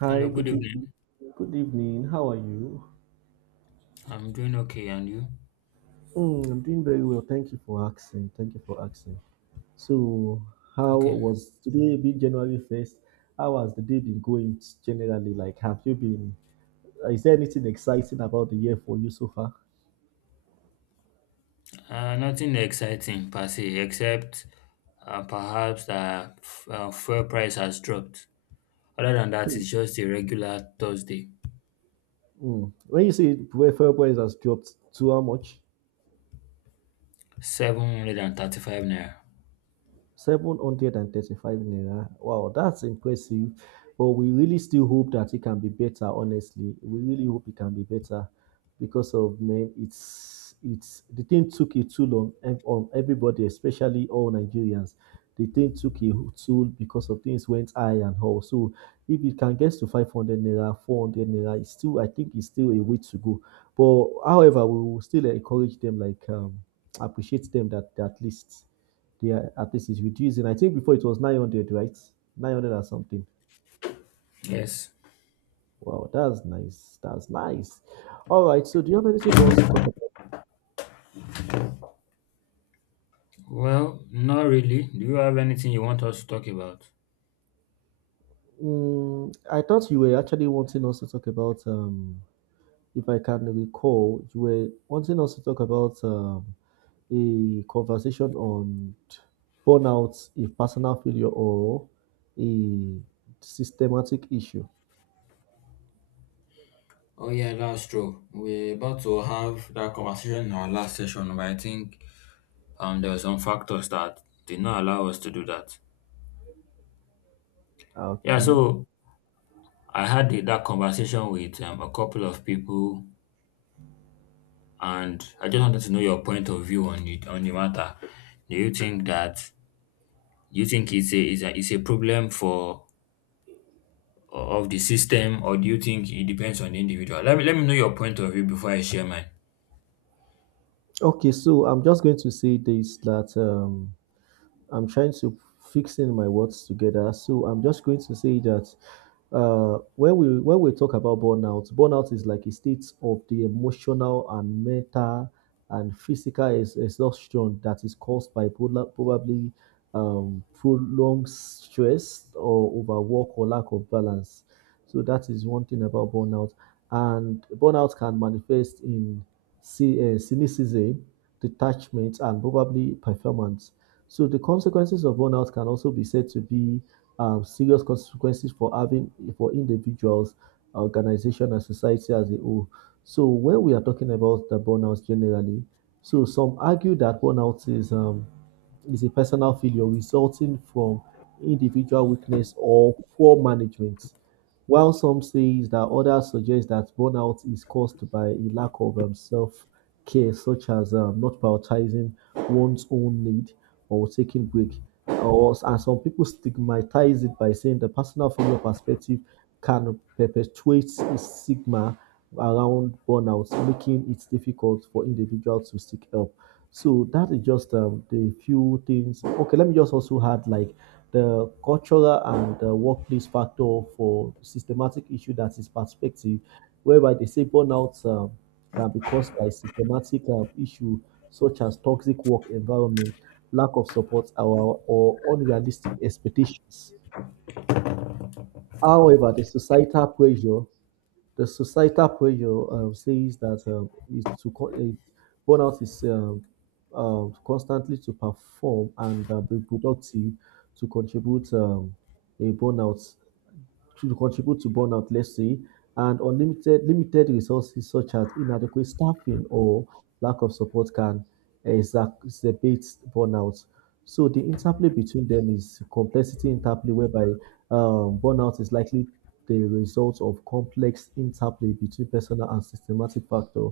Hi, Hello, good good evening. evening. Good evening. How are you? I'm doing okay, and you? Mm, I'm doing very well. Thank you for asking. Thank you for asking. So, how Okay. was today being January 1st? How has the day been going generally? Like, have you been, is there anything exciting about the year for you so far? Nothing exciting per se, except perhaps that fuel price has dropped. Other than that, it's just a regular Thursday, Mm. When you say February has dropped to how much? 735 naira. 735 naira. Wow, that's impressive. But we really still hope that it can be better, honestly. We really hope it can be better because of man, it's the thing took it too long on everybody, especially all Nigerians. The thing took it too because of things went high and all. So if it can get to 500 naira, 400 naira, it's still I think it's still a way to go. But however, we will still encourage them, like appreciate them that, at least. They are, at least it's reducing. I think before it was 900, right? 900 or something. Yes. Wow, that's nice. That's nice. All right. So, do you have anything for us to talk about? Well, not really. Do you have anything you want us to talk about? Mm, I thought you were actually wanting us to talk about, if I can recall, you were wanting us to talk about a conversation on burnout, a personal failure, or a systematic issue. Oh yeah, that's true. We're about to have that conversation in our last session, but I think there were some factors that did not allow us to do that. Yeah, Okay. so I had that conversation with a couple of people, and I just wanted to know your point of view on it on the matter. Do you think that do you think it's it's a problem for of the system, or do you think it depends on the individual? Let me know your point of view before I share mine. Okay, so I'm just going to say this that I'm trying to fixing my words together. So I'm just going to say that when we talk about burnout, burnout is like a state of the emotional and mental and physical exhaustion that is caused by probably prolonged stress or overwork or lack of balance. So that is one thing about burnout, and burnout can manifest in cynicism, detachment, and probably performance. So the consequences of burnout can also be said to be serious consequences for having for individuals, organization, and society as a whole. So when we are talking about the burnout generally, so some argue that burnout is a personal failure resulting from individual weakness or poor management. While some say that others suggest that burnout is caused by a lack of self care, such as not prioritizing one's own need or taking break or and some people stigmatize it by saying the personal failure perspective can perpetuate stigma around burnout, making it difficult for individuals to seek help. So that is just the few things. Okay, let me just also add like the cultural and the workplace factor for systematic issue, that is perspective whereby they say burnout can be caused by systematic issue such as toxic work environment, lack of support, or unrealistic expectations. However, the societal pressure, says that is to co- it, burnout is constantly to perform and be productive to contribute a burnout. Should contribute to burnout, let's say, and unlimited limited resources such as inadequate staffing or lack of support can exacerbate burnout. So the interplay between them is complexity interplay, whereby burnout is likely the result of complex interplay between personal and systematic factor.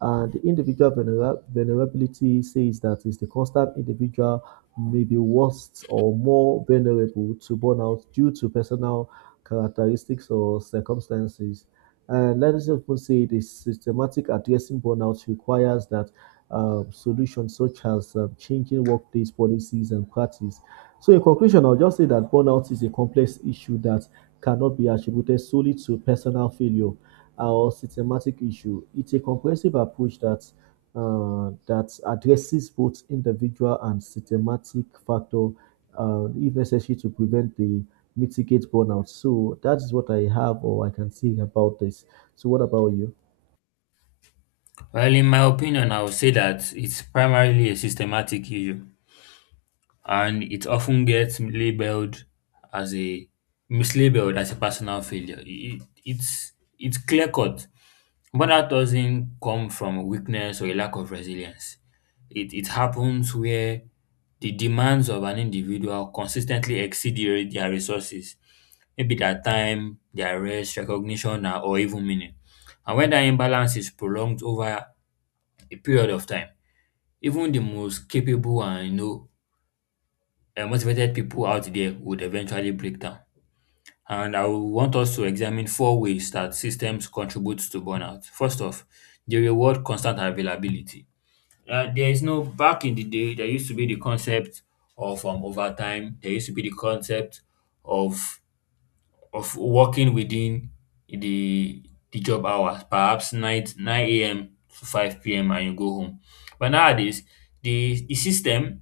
And the individual vulnerability says that is the constant individual may be worse or more vulnerable to burnout due to personal characteristics or circumstances. And let us just say the systematic addressing burnout requires that solutions such as changing workplace policies and practice. So in conclusion, I'll just say that burnout is a complex issue that cannot be attributed solely to personal failure or systematic issue. It's a comprehensive approach that addresses both individual and systematic factor, if necessary, to prevent the mitigate burnout. So that is what I have or I can say about this. So what about you Well, in my opinion, I would say that it's primarily a systematic issue, and it often gets labeled as a mislabeled as a personal failure. It's it's clear cut. Burnout doesn't come from weakness or a lack of resilience. It happens where the demands of an individual consistently exceed their resources, maybe their time, their rest, recognition, or even meaning. And when that imbalance is prolonged over a period of time, even the most capable and motivated people out there would eventually break down. And I will want us to examine four ways that systems contribute to burnout. First off, they reward constant availability. There is no Back in the day, there used to be the concept of overtime. There used to be the concept of working within the the job hours, perhaps nine a.m. to five p.m., and you go home. But nowadays, the system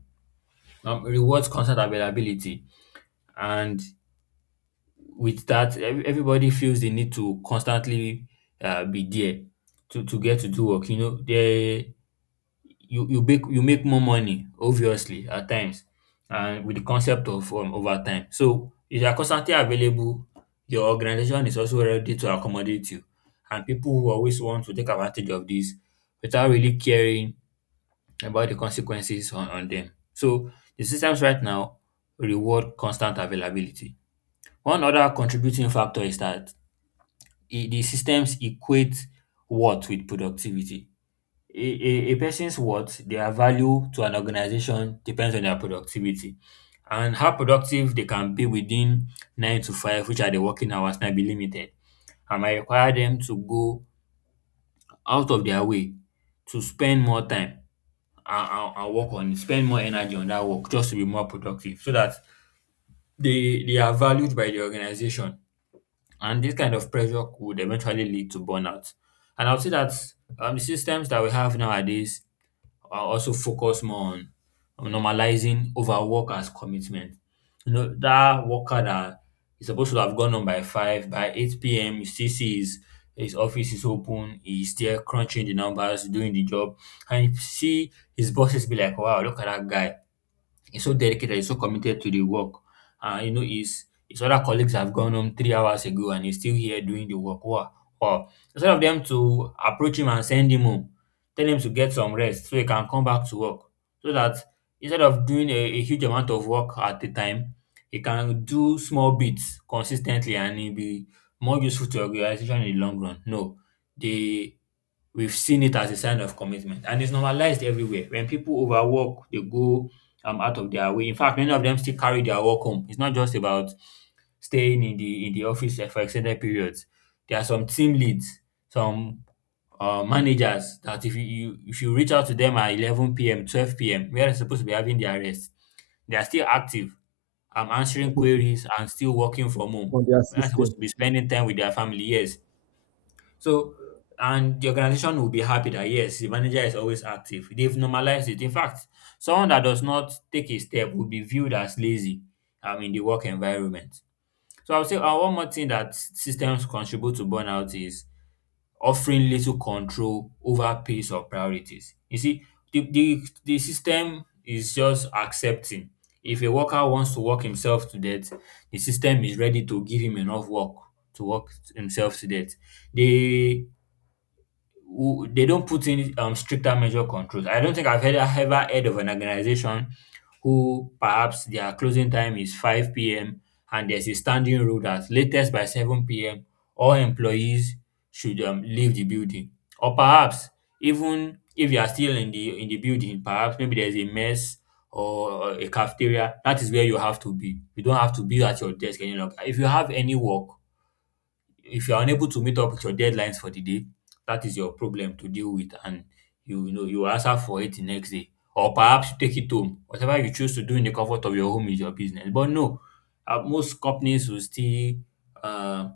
rewards constant availability, and with that, everybody feels they need to constantly be there to get to do work. You know, they you make more money, obviously, at times, and with the concept of overtime. So if you are constantly available, your organization is also ready to accommodate you, and people who always want to take advantage of this without really caring about the consequences on them. So the systems right now reward constant availability. One other contributing factor is that the systems equate worth with productivity. A person's worth, their value to an organization, depends on their productivity, and how productive they can be within nine to five, which are the working hours, might be limited and might require them to go out of their way to spend more time and work on it, spend more energy on that work just to be more productive, so that they are valued by the organization. And this kind of pressure could eventually lead to burnout. And I would say that systems that we have nowadays are also focus more on normalizing overwork as commitment. You know, that worker that is supposed to have gone on by 5, by 8 p.m., you still see his office is open, he's still crunching the numbers, doing the job. And you see his bosses be like, wow, look at that guy. He's so dedicated, he's so committed to the work. And you know, his other colleagues have gone home 3 hours ago, and he's still here doing the work. Wow. Wow. Instead of them to approach him and send him home, tell him to get some rest so he can come back to work, so that instead of doing a huge amount of work at a time, he can do small bits consistently and he'll be more useful to organization in the long run. No. They We've seen it as a sign of commitment, and it's normalized everywhere. When people overwork, they go out of their way. In fact, many of them still carry their work home. It's not just about staying in the office, for extended periods. There are some team leads, some managers that if you, you if you reach out to them at 11 p.m., 12 p.m., where they're supposed to be having their rest, they are still active. I'm answering queries and still working from on home. their They're supposed system? to be spending time with their family. Yes, so, and the organization will be happy that yes, the manager is always active. They've normalized it. In fact, someone that does not take a step will be viewed as lazy in the work environment. So, I would say one more thing that systems contribute to burnout is offering little control over pace or priorities. You see, the system is just accepting. If a worker wants to work himself to death, the system is ready to give him enough work to work himself to death. They Who they don't put in stricter measure controls. I don't think ever heard of an organization who perhaps their closing time is 5 p.m. and there's a standing rule that latest by 7 p.m. all employees should leave the building. Or perhaps even if you are still in the building, perhaps maybe there's a mess or a cafeteria, that is where you have to be. You don't have to be at your desk any longer. If you have any work, if you are unable to meet up with your deadlines for the day, that is your problem to deal with, and you know you will answer for it the next day. Or perhaps you take it home. Whatever you choose to do in the comfort of your home is your business. But no, most companies will still uh,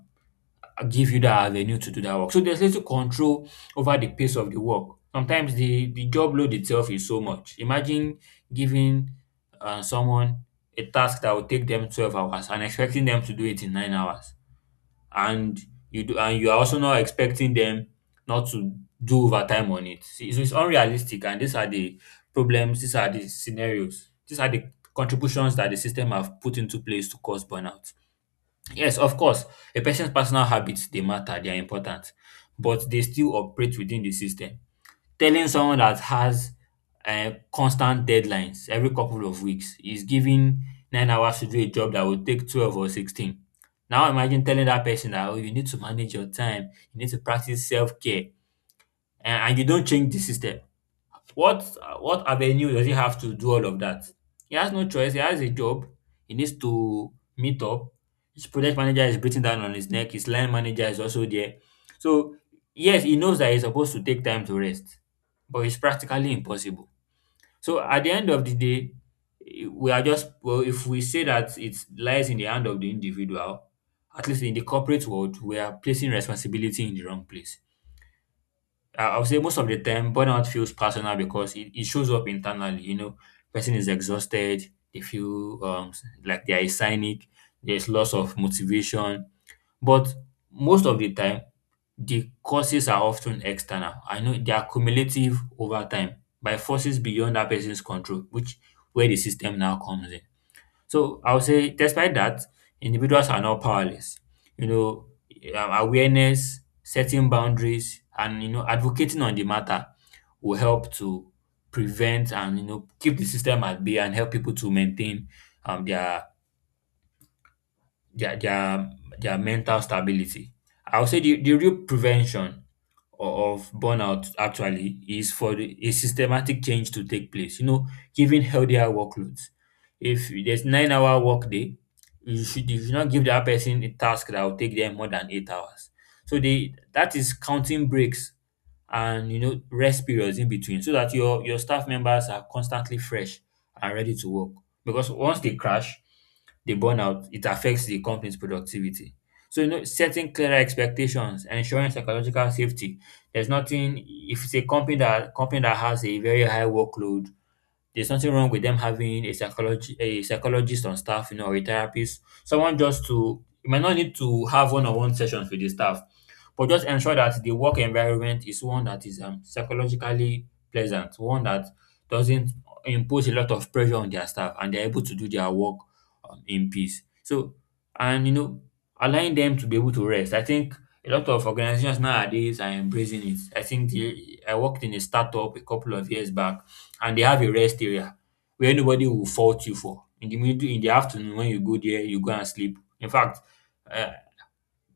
give you that avenue to do that work. So there's little control over the pace of the work. Sometimes the job load itself is so much. Imagine giving someone a task that will take them 12 hours and expecting them to do it in 9 hours, and you do and you are also not expecting them not to do overtime on it. See, so it's unrealistic, and these are the problems, these are the scenarios, these are the contributions that the system have put into place to cause burnout. Yes, of course, a person's personal habits, they matter, they are important, but they still operate within the system. Telling someone that has constant deadlines every couple of weeks, is giving 9 hours to do a job that will take 12 or 16. Now imagine telling that person that, oh, you need to manage your time, you need to practice self care, and you don't change the system. What what avenue does he have to do all of that? He has no choice. He has a job. He needs to meet up. His project manager is breathing down on his neck. His line manager is also there. So yes, he knows that he's supposed to take time to rest, but it's practically impossible. So at the end of the day, we are just well. If we say that it lies in the hand of the individual, at least in the corporate world, we are placing responsibility in the wrong place. I would say most of the time, burnout feels personal because it shows up internally. You know, person is exhausted, they feel like they are cynic, there's loss of motivation. But most of the time, the causes are often external. I know they are cumulative over time by forces beyond that person's control, which where the system now comes in. So I would say, despite that, individuals are not powerless. You know, awareness, setting boundaries, and you know, advocating on the matter will help to prevent and you know keep the system at bay and help people to maintain um, their their their their mental stability. I would say the real prevention of burnout actually is for a systematic change to take place. You know, giving healthier workloads. If there's 9 hour work day, you should not give that person a task that will take them more than 8 hours. So they that is counting breaks and you know rest periods in between so that your staff members are constantly fresh and ready to work because once they crash they burn out. It affects the company's productivity. So you know, setting clearer expectations and ensuring psychological safety. There's nothing, if it's a company that has a very high workload, there's nothing wrong with them having a psychologist on staff, you know, or a therapist, someone. Just to, you might not need to have one-on-one sessions with the staff, but just ensure that the work environment is one that is psychologically pleasant, one that doesn't impose a lot of pressure on their staff, and they're able to do their work in peace. So, and you know, allowing them to be able to rest. I think a lot of organizations nowadays are embracing it. I think I worked in a startup a couple of years back, and they have a rest area where anybody will fault you for. In the afternoon when you go there, you go and sleep. In fact, um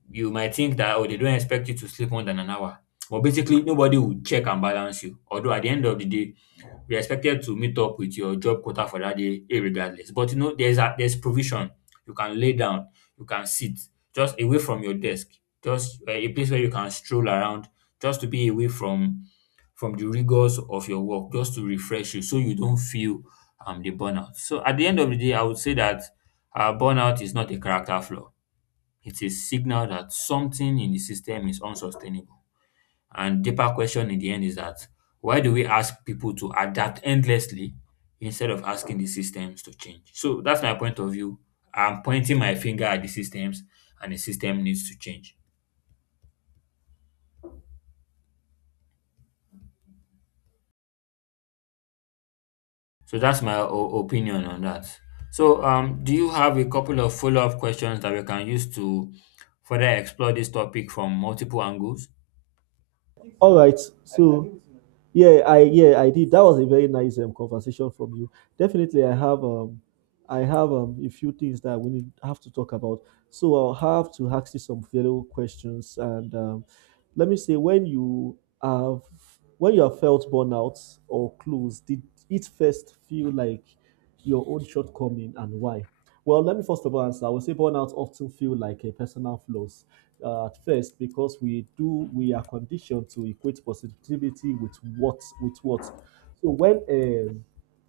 you might think that, oh, they don't expect you to sleep more than an hour, but basically nobody will check and balance you. Although at the end of the day you're expected to meet up with your job quota for that day irregardless. But you know, there's a there's provision. You can lay down, you can sit, just away from your desk, just a place where you can stroll around, just to be away from the rigors of your work, just to refresh you so you don't feel the burnout. So at the end of the day, I would say that burnout is not a character flaw. It's a signal that something in the system is unsustainable. And deeper question in the end is that why do we ask people to adapt endlessly instead of asking the systems to change? So that's my point of view. I'm pointing my finger at the systems, and the system needs to change. So that's my opinion on that. So, do you have a couple of follow-up questions that we can use to further explore this topic from multiple angles? All right. So. Yeah, I did. That was a very nice conversation from you. Definitely, I have a few things that we need have to talk about. So I'll have to ask you some fellow questions and let me say when you have felt burnout or close, did it first feel like your own shortcoming and why? Well, let me first of all answer. I would say burnout often feel like a personal flaws at first because we are conditioned to equate positivity with what with what. So when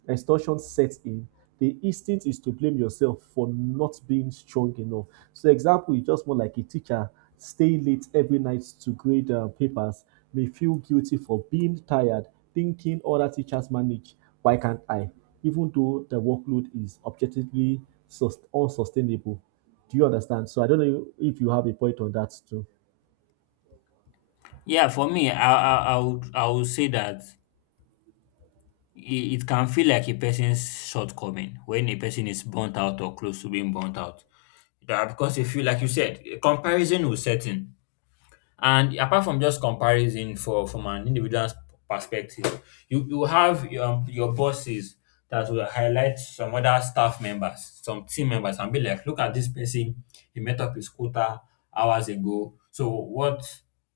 extortion sets in, the instinct is to blame yourself for not being strong enough. So, example, you just more like a teacher staying late every night to grade papers may feel guilty for being tired, thinking other teachers manage. Why can't I? Even though the workload is objectively unsustainable. Do you understand? So, I don't know if you have a point on that too. Yeah, for me, I would say that it can feel like a person's shortcoming when a person is burnt out or close to being burnt out. That because you feel like you said, a comparison will set in. And apart from just comparison for from an individual's perspective, you have your bosses that will highlight some other staff members, some team members, and be like, look at this person, he met up his quota hours ago. So what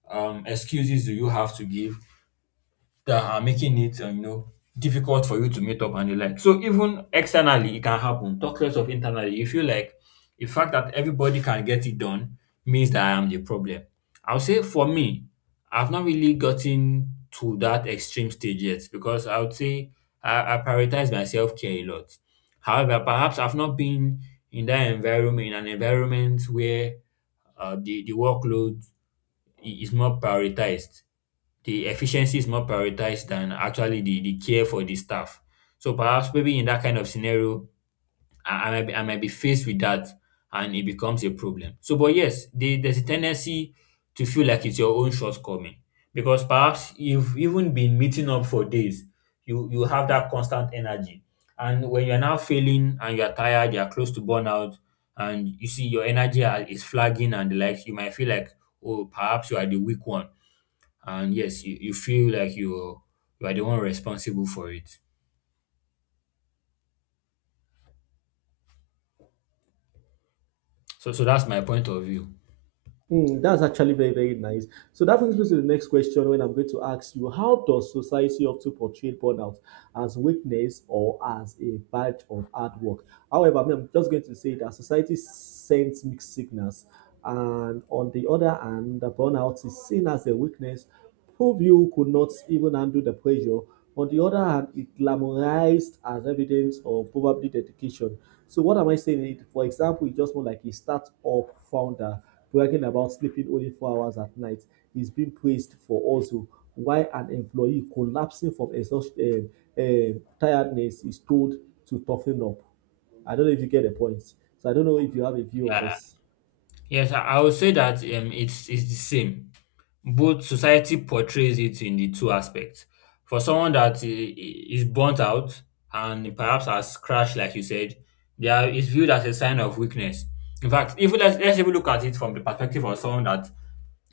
excuses do you have to give that are making it, you know, difficult for you to meet up and the like. So even externally, it can happen. Talk less of internally. You feel like the fact that everybody can get it done means that I am the problem. I'll say for me, I've not really gotten to that extreme stage yet because I would say I prioritize my self care a lot. However, perhaps I've not been in that environment, in an environment where the workload is more prioritized. The efficiency is more prioritized than actually the care for the staff. So perhaps maybe in that kind of scenario, I might be faced with that, and it becomes a problem. So, but yes, there's a tendency to feel like it's your own shortcoming because perhaps you've even been meeting up for days. You have that constant energy, and when you're now failing and you're tired, you're close to burnout, and you see your energy is flagging and the like, you might feel like, oh, perhaps you are the weak one, and yes, you feel like you are the one responsible for it. So so that's my point of view. Hmm, that's actually very, very nice. So that brings me to the next question when I'm going to ask you, how does society often portray burnout as weakness or as a badge of hard work? However, I mean, I'm just going to say that society sends mixed signals. And on the other hand, the burnout is seen as a weakness. Pompeo could not even handle the pressure. On the other hand, it glamorized as evidence of probably dedication. So what am I saying? It for example, it's just more like a startup founder bragging about sleeping only 4 hours at night is being praised for, also why an employee collapsing from exhaustion, tiredness is told to toughen up. I don't know if you get the point. So I don't know if you have a view on I, this. Yes, I would say that, it's the same. Both, society portrays it in the two aspects. For someone that is burnt out and perhaps has crashed, like you said, there is viewed as a sign of weakness. In fact, if let's, let's even look at it from the perspective of someone that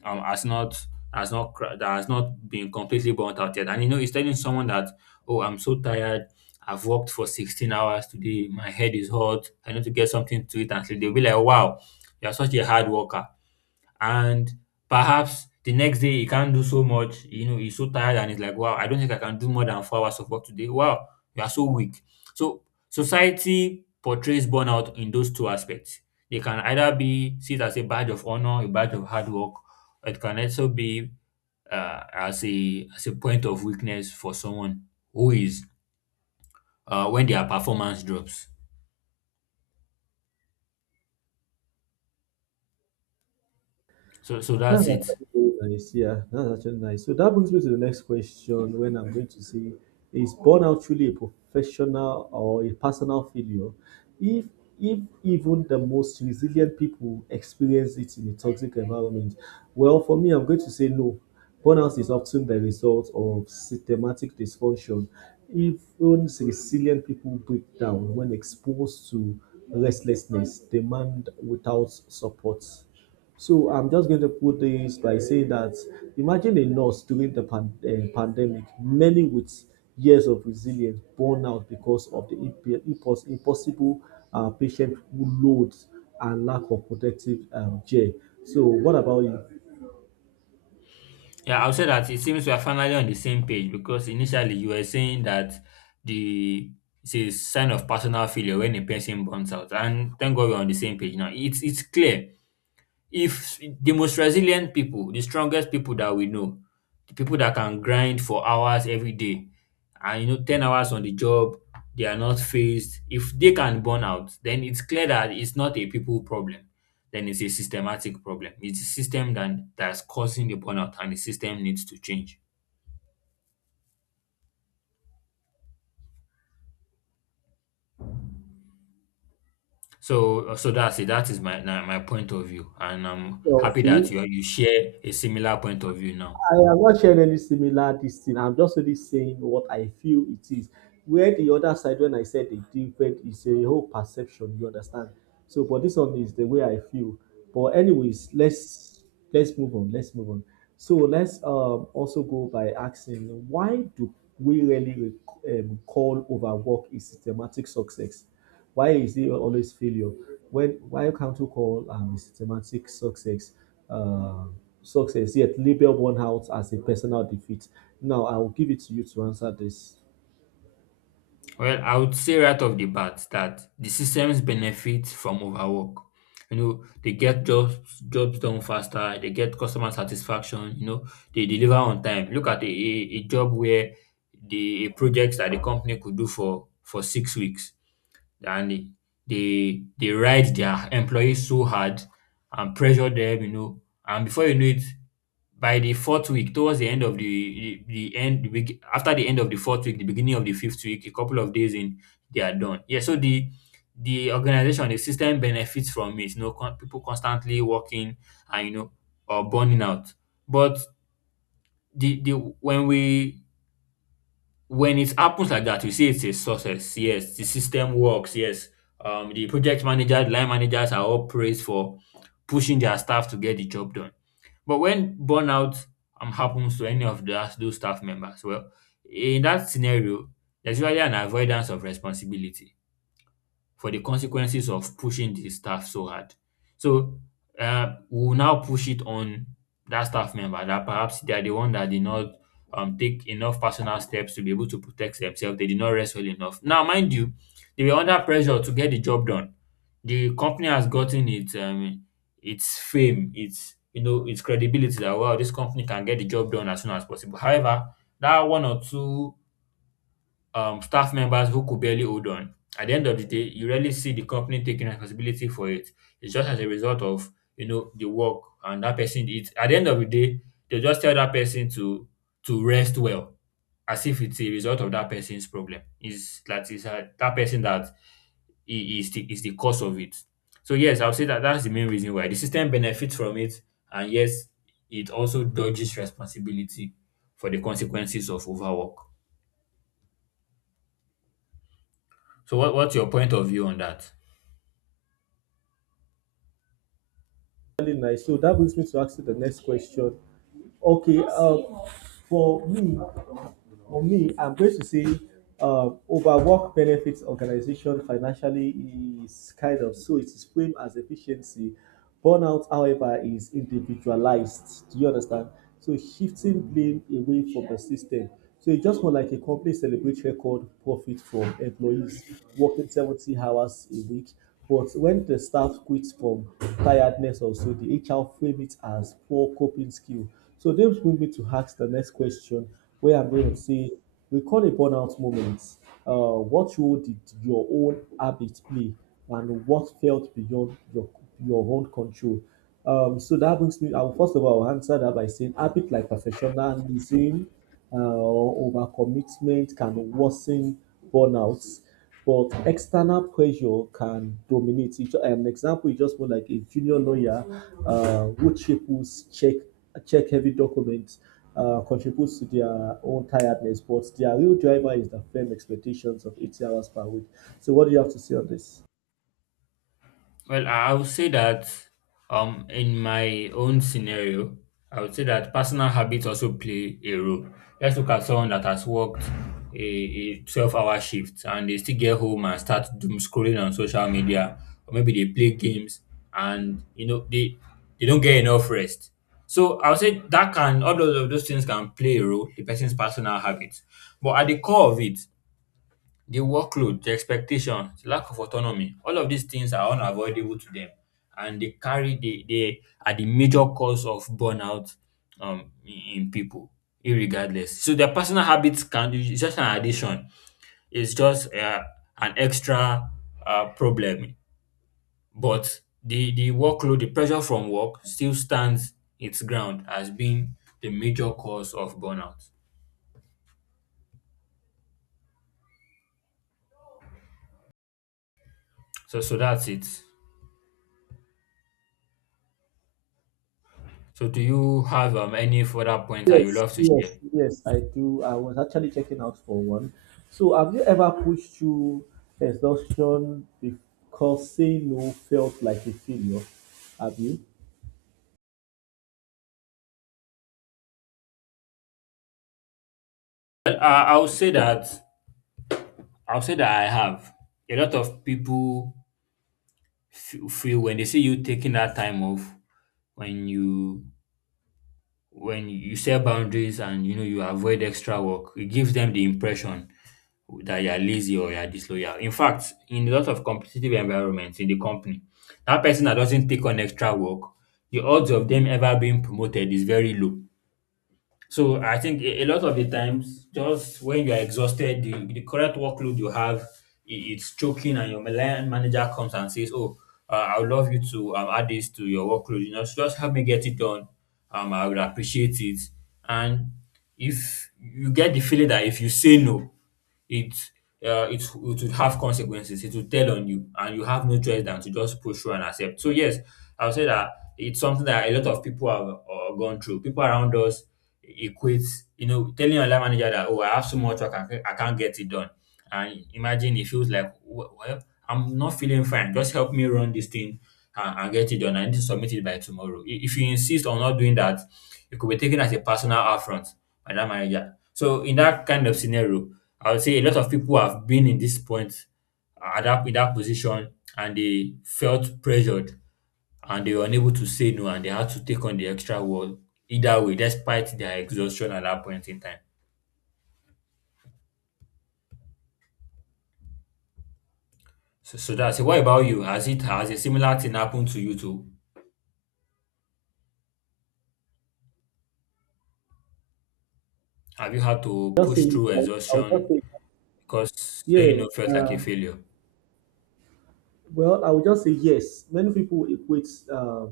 has not that has not been completely burnt out yet. And you know, it's telling someone that, oh, I'm so tired. I've worked for 16 hours today. My head is hot. I need to get something to eat and sleep. They'll be like, wow, you're such a hard worker, and perhaps the next day he can't do so much. You know, he's so tired and he's like, wow, I don't think I can do more than 4 hours of work today. Wow, you are so weak. So society portrays burnout in those two aspects. They can either be seen as a badge of honor, a badge of hard work, or it can also be as a point of weakness for someone who is when their performance drops. So so That's that's it. actually very nice. Yeah, that's actually nice. So that brings me to the next question when I'm going to say, is burnout truly a professional or a personal failure? If if even the most resilient people experience it in a toxic environment, well, for me, I'm going to say no. Burnout is often the result of systematic dysfunction. Even resilient people break down when exposed to restlessness, demand without support. So I'm just going to put this by saying that imagine a nurse during the pandemic, many with years of resilience burn out because of the impossible patient loads and lack of protective care. So what about you? Yeah, I'll say that it seems we are finally on the same page because initially you were saying that the it's a sign of personal failure when a person burns out, and thank God we're on the same page now. It's clear, if the most resilient people, the strongest people that we know, the people that can grind for hours every day and you know 10 hours on the job, they are not phased. If they can burn out, then it's clear that it's not a people problem. Then it's a systematic problem. It's a system that that's causing the burnout, and the system needs to change. So so that's it. That is my my point of view. And I'm happy Okay, that you share a similar point of view now. I am not sharing any similar this thing. I'm just only saying what I feel it is. Where the other side, when I said the different, is a whole perception. You understand? So, but this one is the way I feel. But anyways, let's move on. Let's move on. So let's also go by asking why do we really call overwork a systematic success? Why is it always failure? When why can't you call a systematic success uh, success yet label one out as a personal defeat? Now I will give it to you to answer this. Well, I would say right off the bat that the systems benefit from overwork. You know, they get jobs done faster, they get customer satisfaction, you know, they deliver on time. Look at a job where the projects that the company could do for 6 weeks, and they ride their employees so hard and pressure them, you know, and before you know it, by the fourth week, towards the end of after the end of the fourth week, the beginning of the fifth week, a couple of days in, they are done. Yeah, so the organization, the system benefits from it. You know, people constantly working and you know, or burning out. But the when we when it happens like that, we see it's a success. Yes, the system works. Yes, the project managers, line managers are all praised for pushing their staff to get the job done. But when burnout happens to any of those staff members, well, in that scenario, there's usually an avoidance of responsibility for the consequences of pushing the staff so hard. So we will now push it on that staff member, that perhaps they are the one that did not, take enough personal steps to be able to protect themselves. They did not rest well enough. Now, mind you, they were under pressure to get the job done. The company has gotten its, its fame, its, you know, its credibility, that well, this company can get the job done as soon as possible. However, that one or two, staff members who could barely hold on, at the end of the day, you rarely see the company taking responsibility for it. It's just as a result of you know the work and that person did. At the end of the day, they just tell that person to rest well, as if it's a result of that person's problem. Is that person that is the cause of it. So yes, I'll say that that's the main reason why the system benefits from it, and yes, it also dodges responsibility for the consequences of overwork. So what what's your point of view on that? Really nice. So that brings me to ask you the next question. Okay, for me, For me, I'm going to say overwork benefits organization financially is kind of so it is framed as efficiency. Burnout, however, is individualized. Do you understand? So shifting blame away from the system. So it's just more like a company celebrates record profit from employees working 70 hours a week. But when the staff quits from tiredness or so, the HR frame it as poor coping skill. So this brings me to ask the next question where I'm going to say, record a burnout moment, what role did your own habits play, and what felt beyond your own control? So that brings me. I will first of all I'll answer that by saying habit like professionalism or overcommitment can worsen burnouts but external pressure can dominate. An example is just more like a junior lawyer who chapels check heavy documents contributes to their own tiredness, but their real driver is the firm expectations of 80 hours per week. So, what do you have to say on this? Well, I would say that, in my own scenario, I would say that personal habits also play a role. Let's look at someone that has worked a 12-hour shift and they still get home and start doom scrolling on social media, or maybe they play games, and you know they don't get enough rest. So I would say that can all those of those things can play a role, the person's personal habits. But at the core of it, the workload, the expectations, lack of autonomy, all of these things are unavoidable to them. And they are the major cause of burnout, in people, irregardless. So their personal habits can, it's just an addition. It's just an extra problem. But the workload, the pressure from work still stands its ground as being the major cause of burnout. So, so that's it. So do you have, any further points that you Yes, love to yes, share? yes, I do. I was actually checking out for one. So, have you ever pushed through exhaustion because saying no felt like a failure? Have you? Well, I would say that I have a lot of people feel when they see you taking that time off when you when you set boundaries and you know you avoid extra work, it gives them the impression that you're lazy or you're disloyal. In fact, in a lot of competitive environments in the company, that person that doesn't take on extra work, the odds of them ever being promoted is very low. So I think a lot of the times, just when you are exhausted, the correct workload you have, it's choking, and your line manager comes and says, "Oh, I would love you to add this to your workload. You know, so just help me get it done. I would appreciate it." And if you get the feeling that if you say no, it it would have consequences. It will tell on you, and you have no choice than to just push through and accept. So yes, I would say that it's something that a lot of people have gone through. People around us equate, you know, telling your line manager that oh, I have so much work, I can't get it done. And imagine it feels like well, I'm not feeling fine. Just help me run this thing and get it done. I need to submit it by tomorrow. If you insist on not doing that, it could be taken as a personal affront by that manager. So in that kind of scenario, I would say a lot of people have been in this point at that in that position and they felt pressured and they were unable to say no and they had to take on the extra work either way, despite their exhaustion at that point in time. So, so that's it. What about you? Has a similar thing happened to you too? Have you had to Yo push soy, through exhaustion autocrítica. because saying Yeah, no felt like a uh, failure? Well, I would just say yes. Many people equate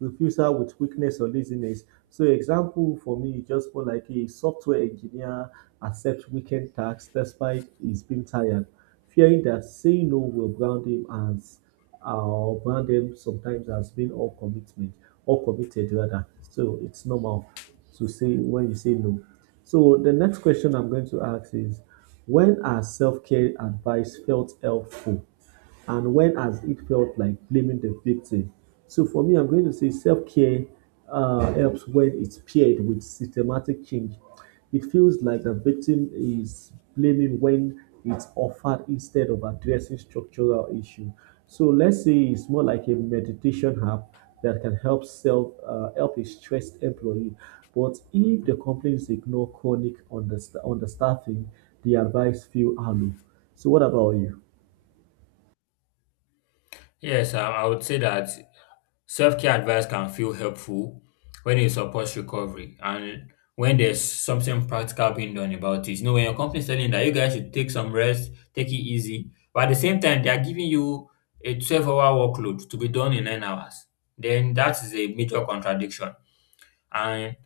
refusal with weakness or laziness. So, example for me, is just more like a software engineer accepts weekend tasks despite he's been tired, fearing that saying no will brand him as or brand them sometimes as being all commitment or committed rather. So, it's normal to say when you say no. So, the next question I'm going to ask is, when are self care advice felt helpful, and when has it felt like blaming the victim? So for me, I'm going to say self-care helps when it's paired with systematic change. It feels like the victim is blaming when it's offered instead of addressing structural issue. So let's say it's more like a meditation app that can help self help a stressed employee. But if the complaints ignore chronic understaffing, the advice feel hollow. So what about you? Yes, I would say that self care advice can feel helpful when it supports recovery and when there's something practical being done about it. You know, when your company is telling you that you guys should take some rest, take it easy, but at the same time, they are giving you a 12-hour workload to be done in 9 hours, then that is a major contradiction. And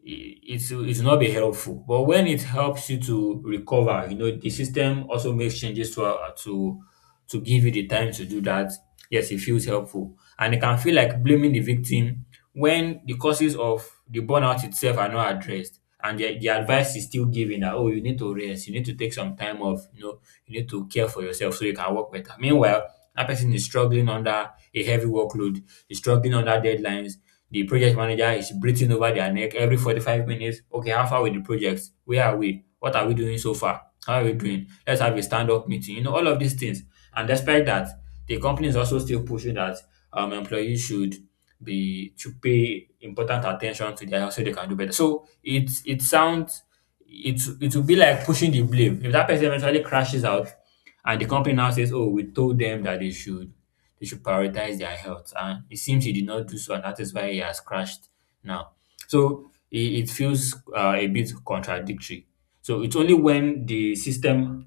it not be helpful. But when it helps you to recover, you know, the system also makes changes to to give you the time to do that. Yes, it feels helpful, and it can feel like blaming the victim when the causes of the burnout itself are not addressed, and the advice is still given that oh, you need to rest, you need to take some time off, you know, you need to care for yourself so you can work better. Meanwhile, that person is struggling under a heavy workload, is struggling under deadlines, the project manager is breathing over their neck every 45 minutes. Okay, how far with the project? Where are we? What are we doing so far? How are we doing? Let's have a stand up meeting. You know, all of these things. And despite that, the company is also still pushing that employees should be to pay important attention to their health so they can do better. So it sounds it will be like pushing the blame. If that person eventually crashes out and the company now says, "Oh, we told them that they should prioritize their health." And it seems he did not do so, and that is why he has crashed now. So it feels a bit contradictory. So it's only when the system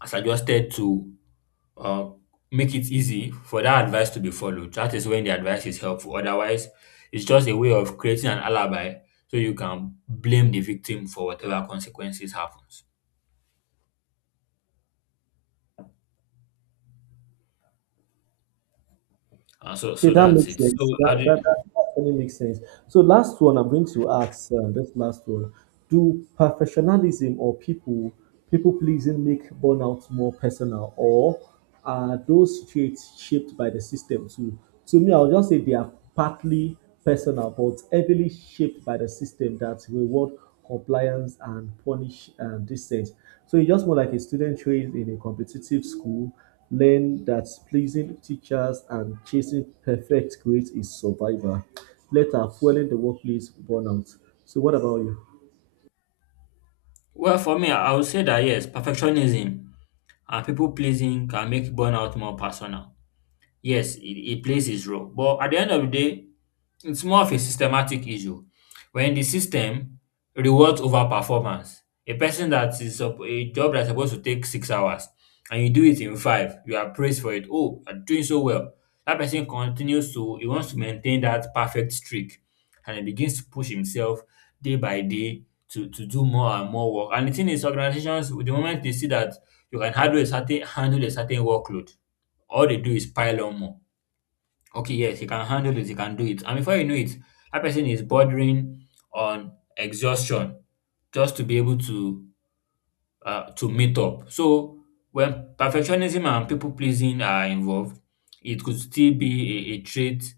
has adjusted to uh, make it easy for that advice to be followed. That is when the advice is helpful. Otherwise, it's just a way of creating an alibi so you can blame the victim for whatever consequences happens. Okay, So that that's makes it. Sense. That, that actually makes sense. So, last one, I'm going to ask this last one: do professionalism or people pleasing make burnout more personal, or are those traits shaped by the system too? To me, I'll just say they are partly personal, but heavily shaped by the system that reward compliance and punish dissent. So, it's just more like a student trained in a competitive school learn that pleasing teachers and chasing perfect grades is survival, later fueling the workplace burnout. So, what about you? Well, for me, I would say that yes, perfectionism and people pleasing can make burnout more personal. Yes, it plays its role. But at the end of the day, it's more of a systematic issue. When the system rewards overperformance, a person that is a job that's supposed to take 6 hours and you do it in five, you are praised for it. Oh, you're doing so well. That person continues to, he wants to maintain that perfect streak and he begins to push himself day by day to do more and more work. And the thing is, organizations, the moment they see that you can handle a handle a certain workload, all they do is pile on more. Okay, yes, he can handle it, he can do it. And before you know it, that person is bordering on exhaustion just to be able to meet up. So when perfectionism and people pleasing are involved, it could still be a trait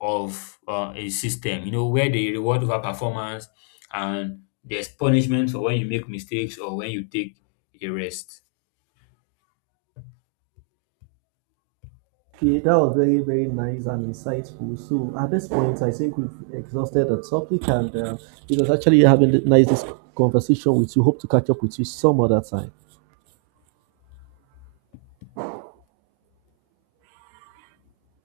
of a system, you know, where they reward over performance and there's punishment for when you make mistakes or when you take a rest. Okay, that was very, very nice and insightful. So at this point, I think we've exhausted the topic, and it was actually having a nice conversation with you. Hope to catch up with you some other time.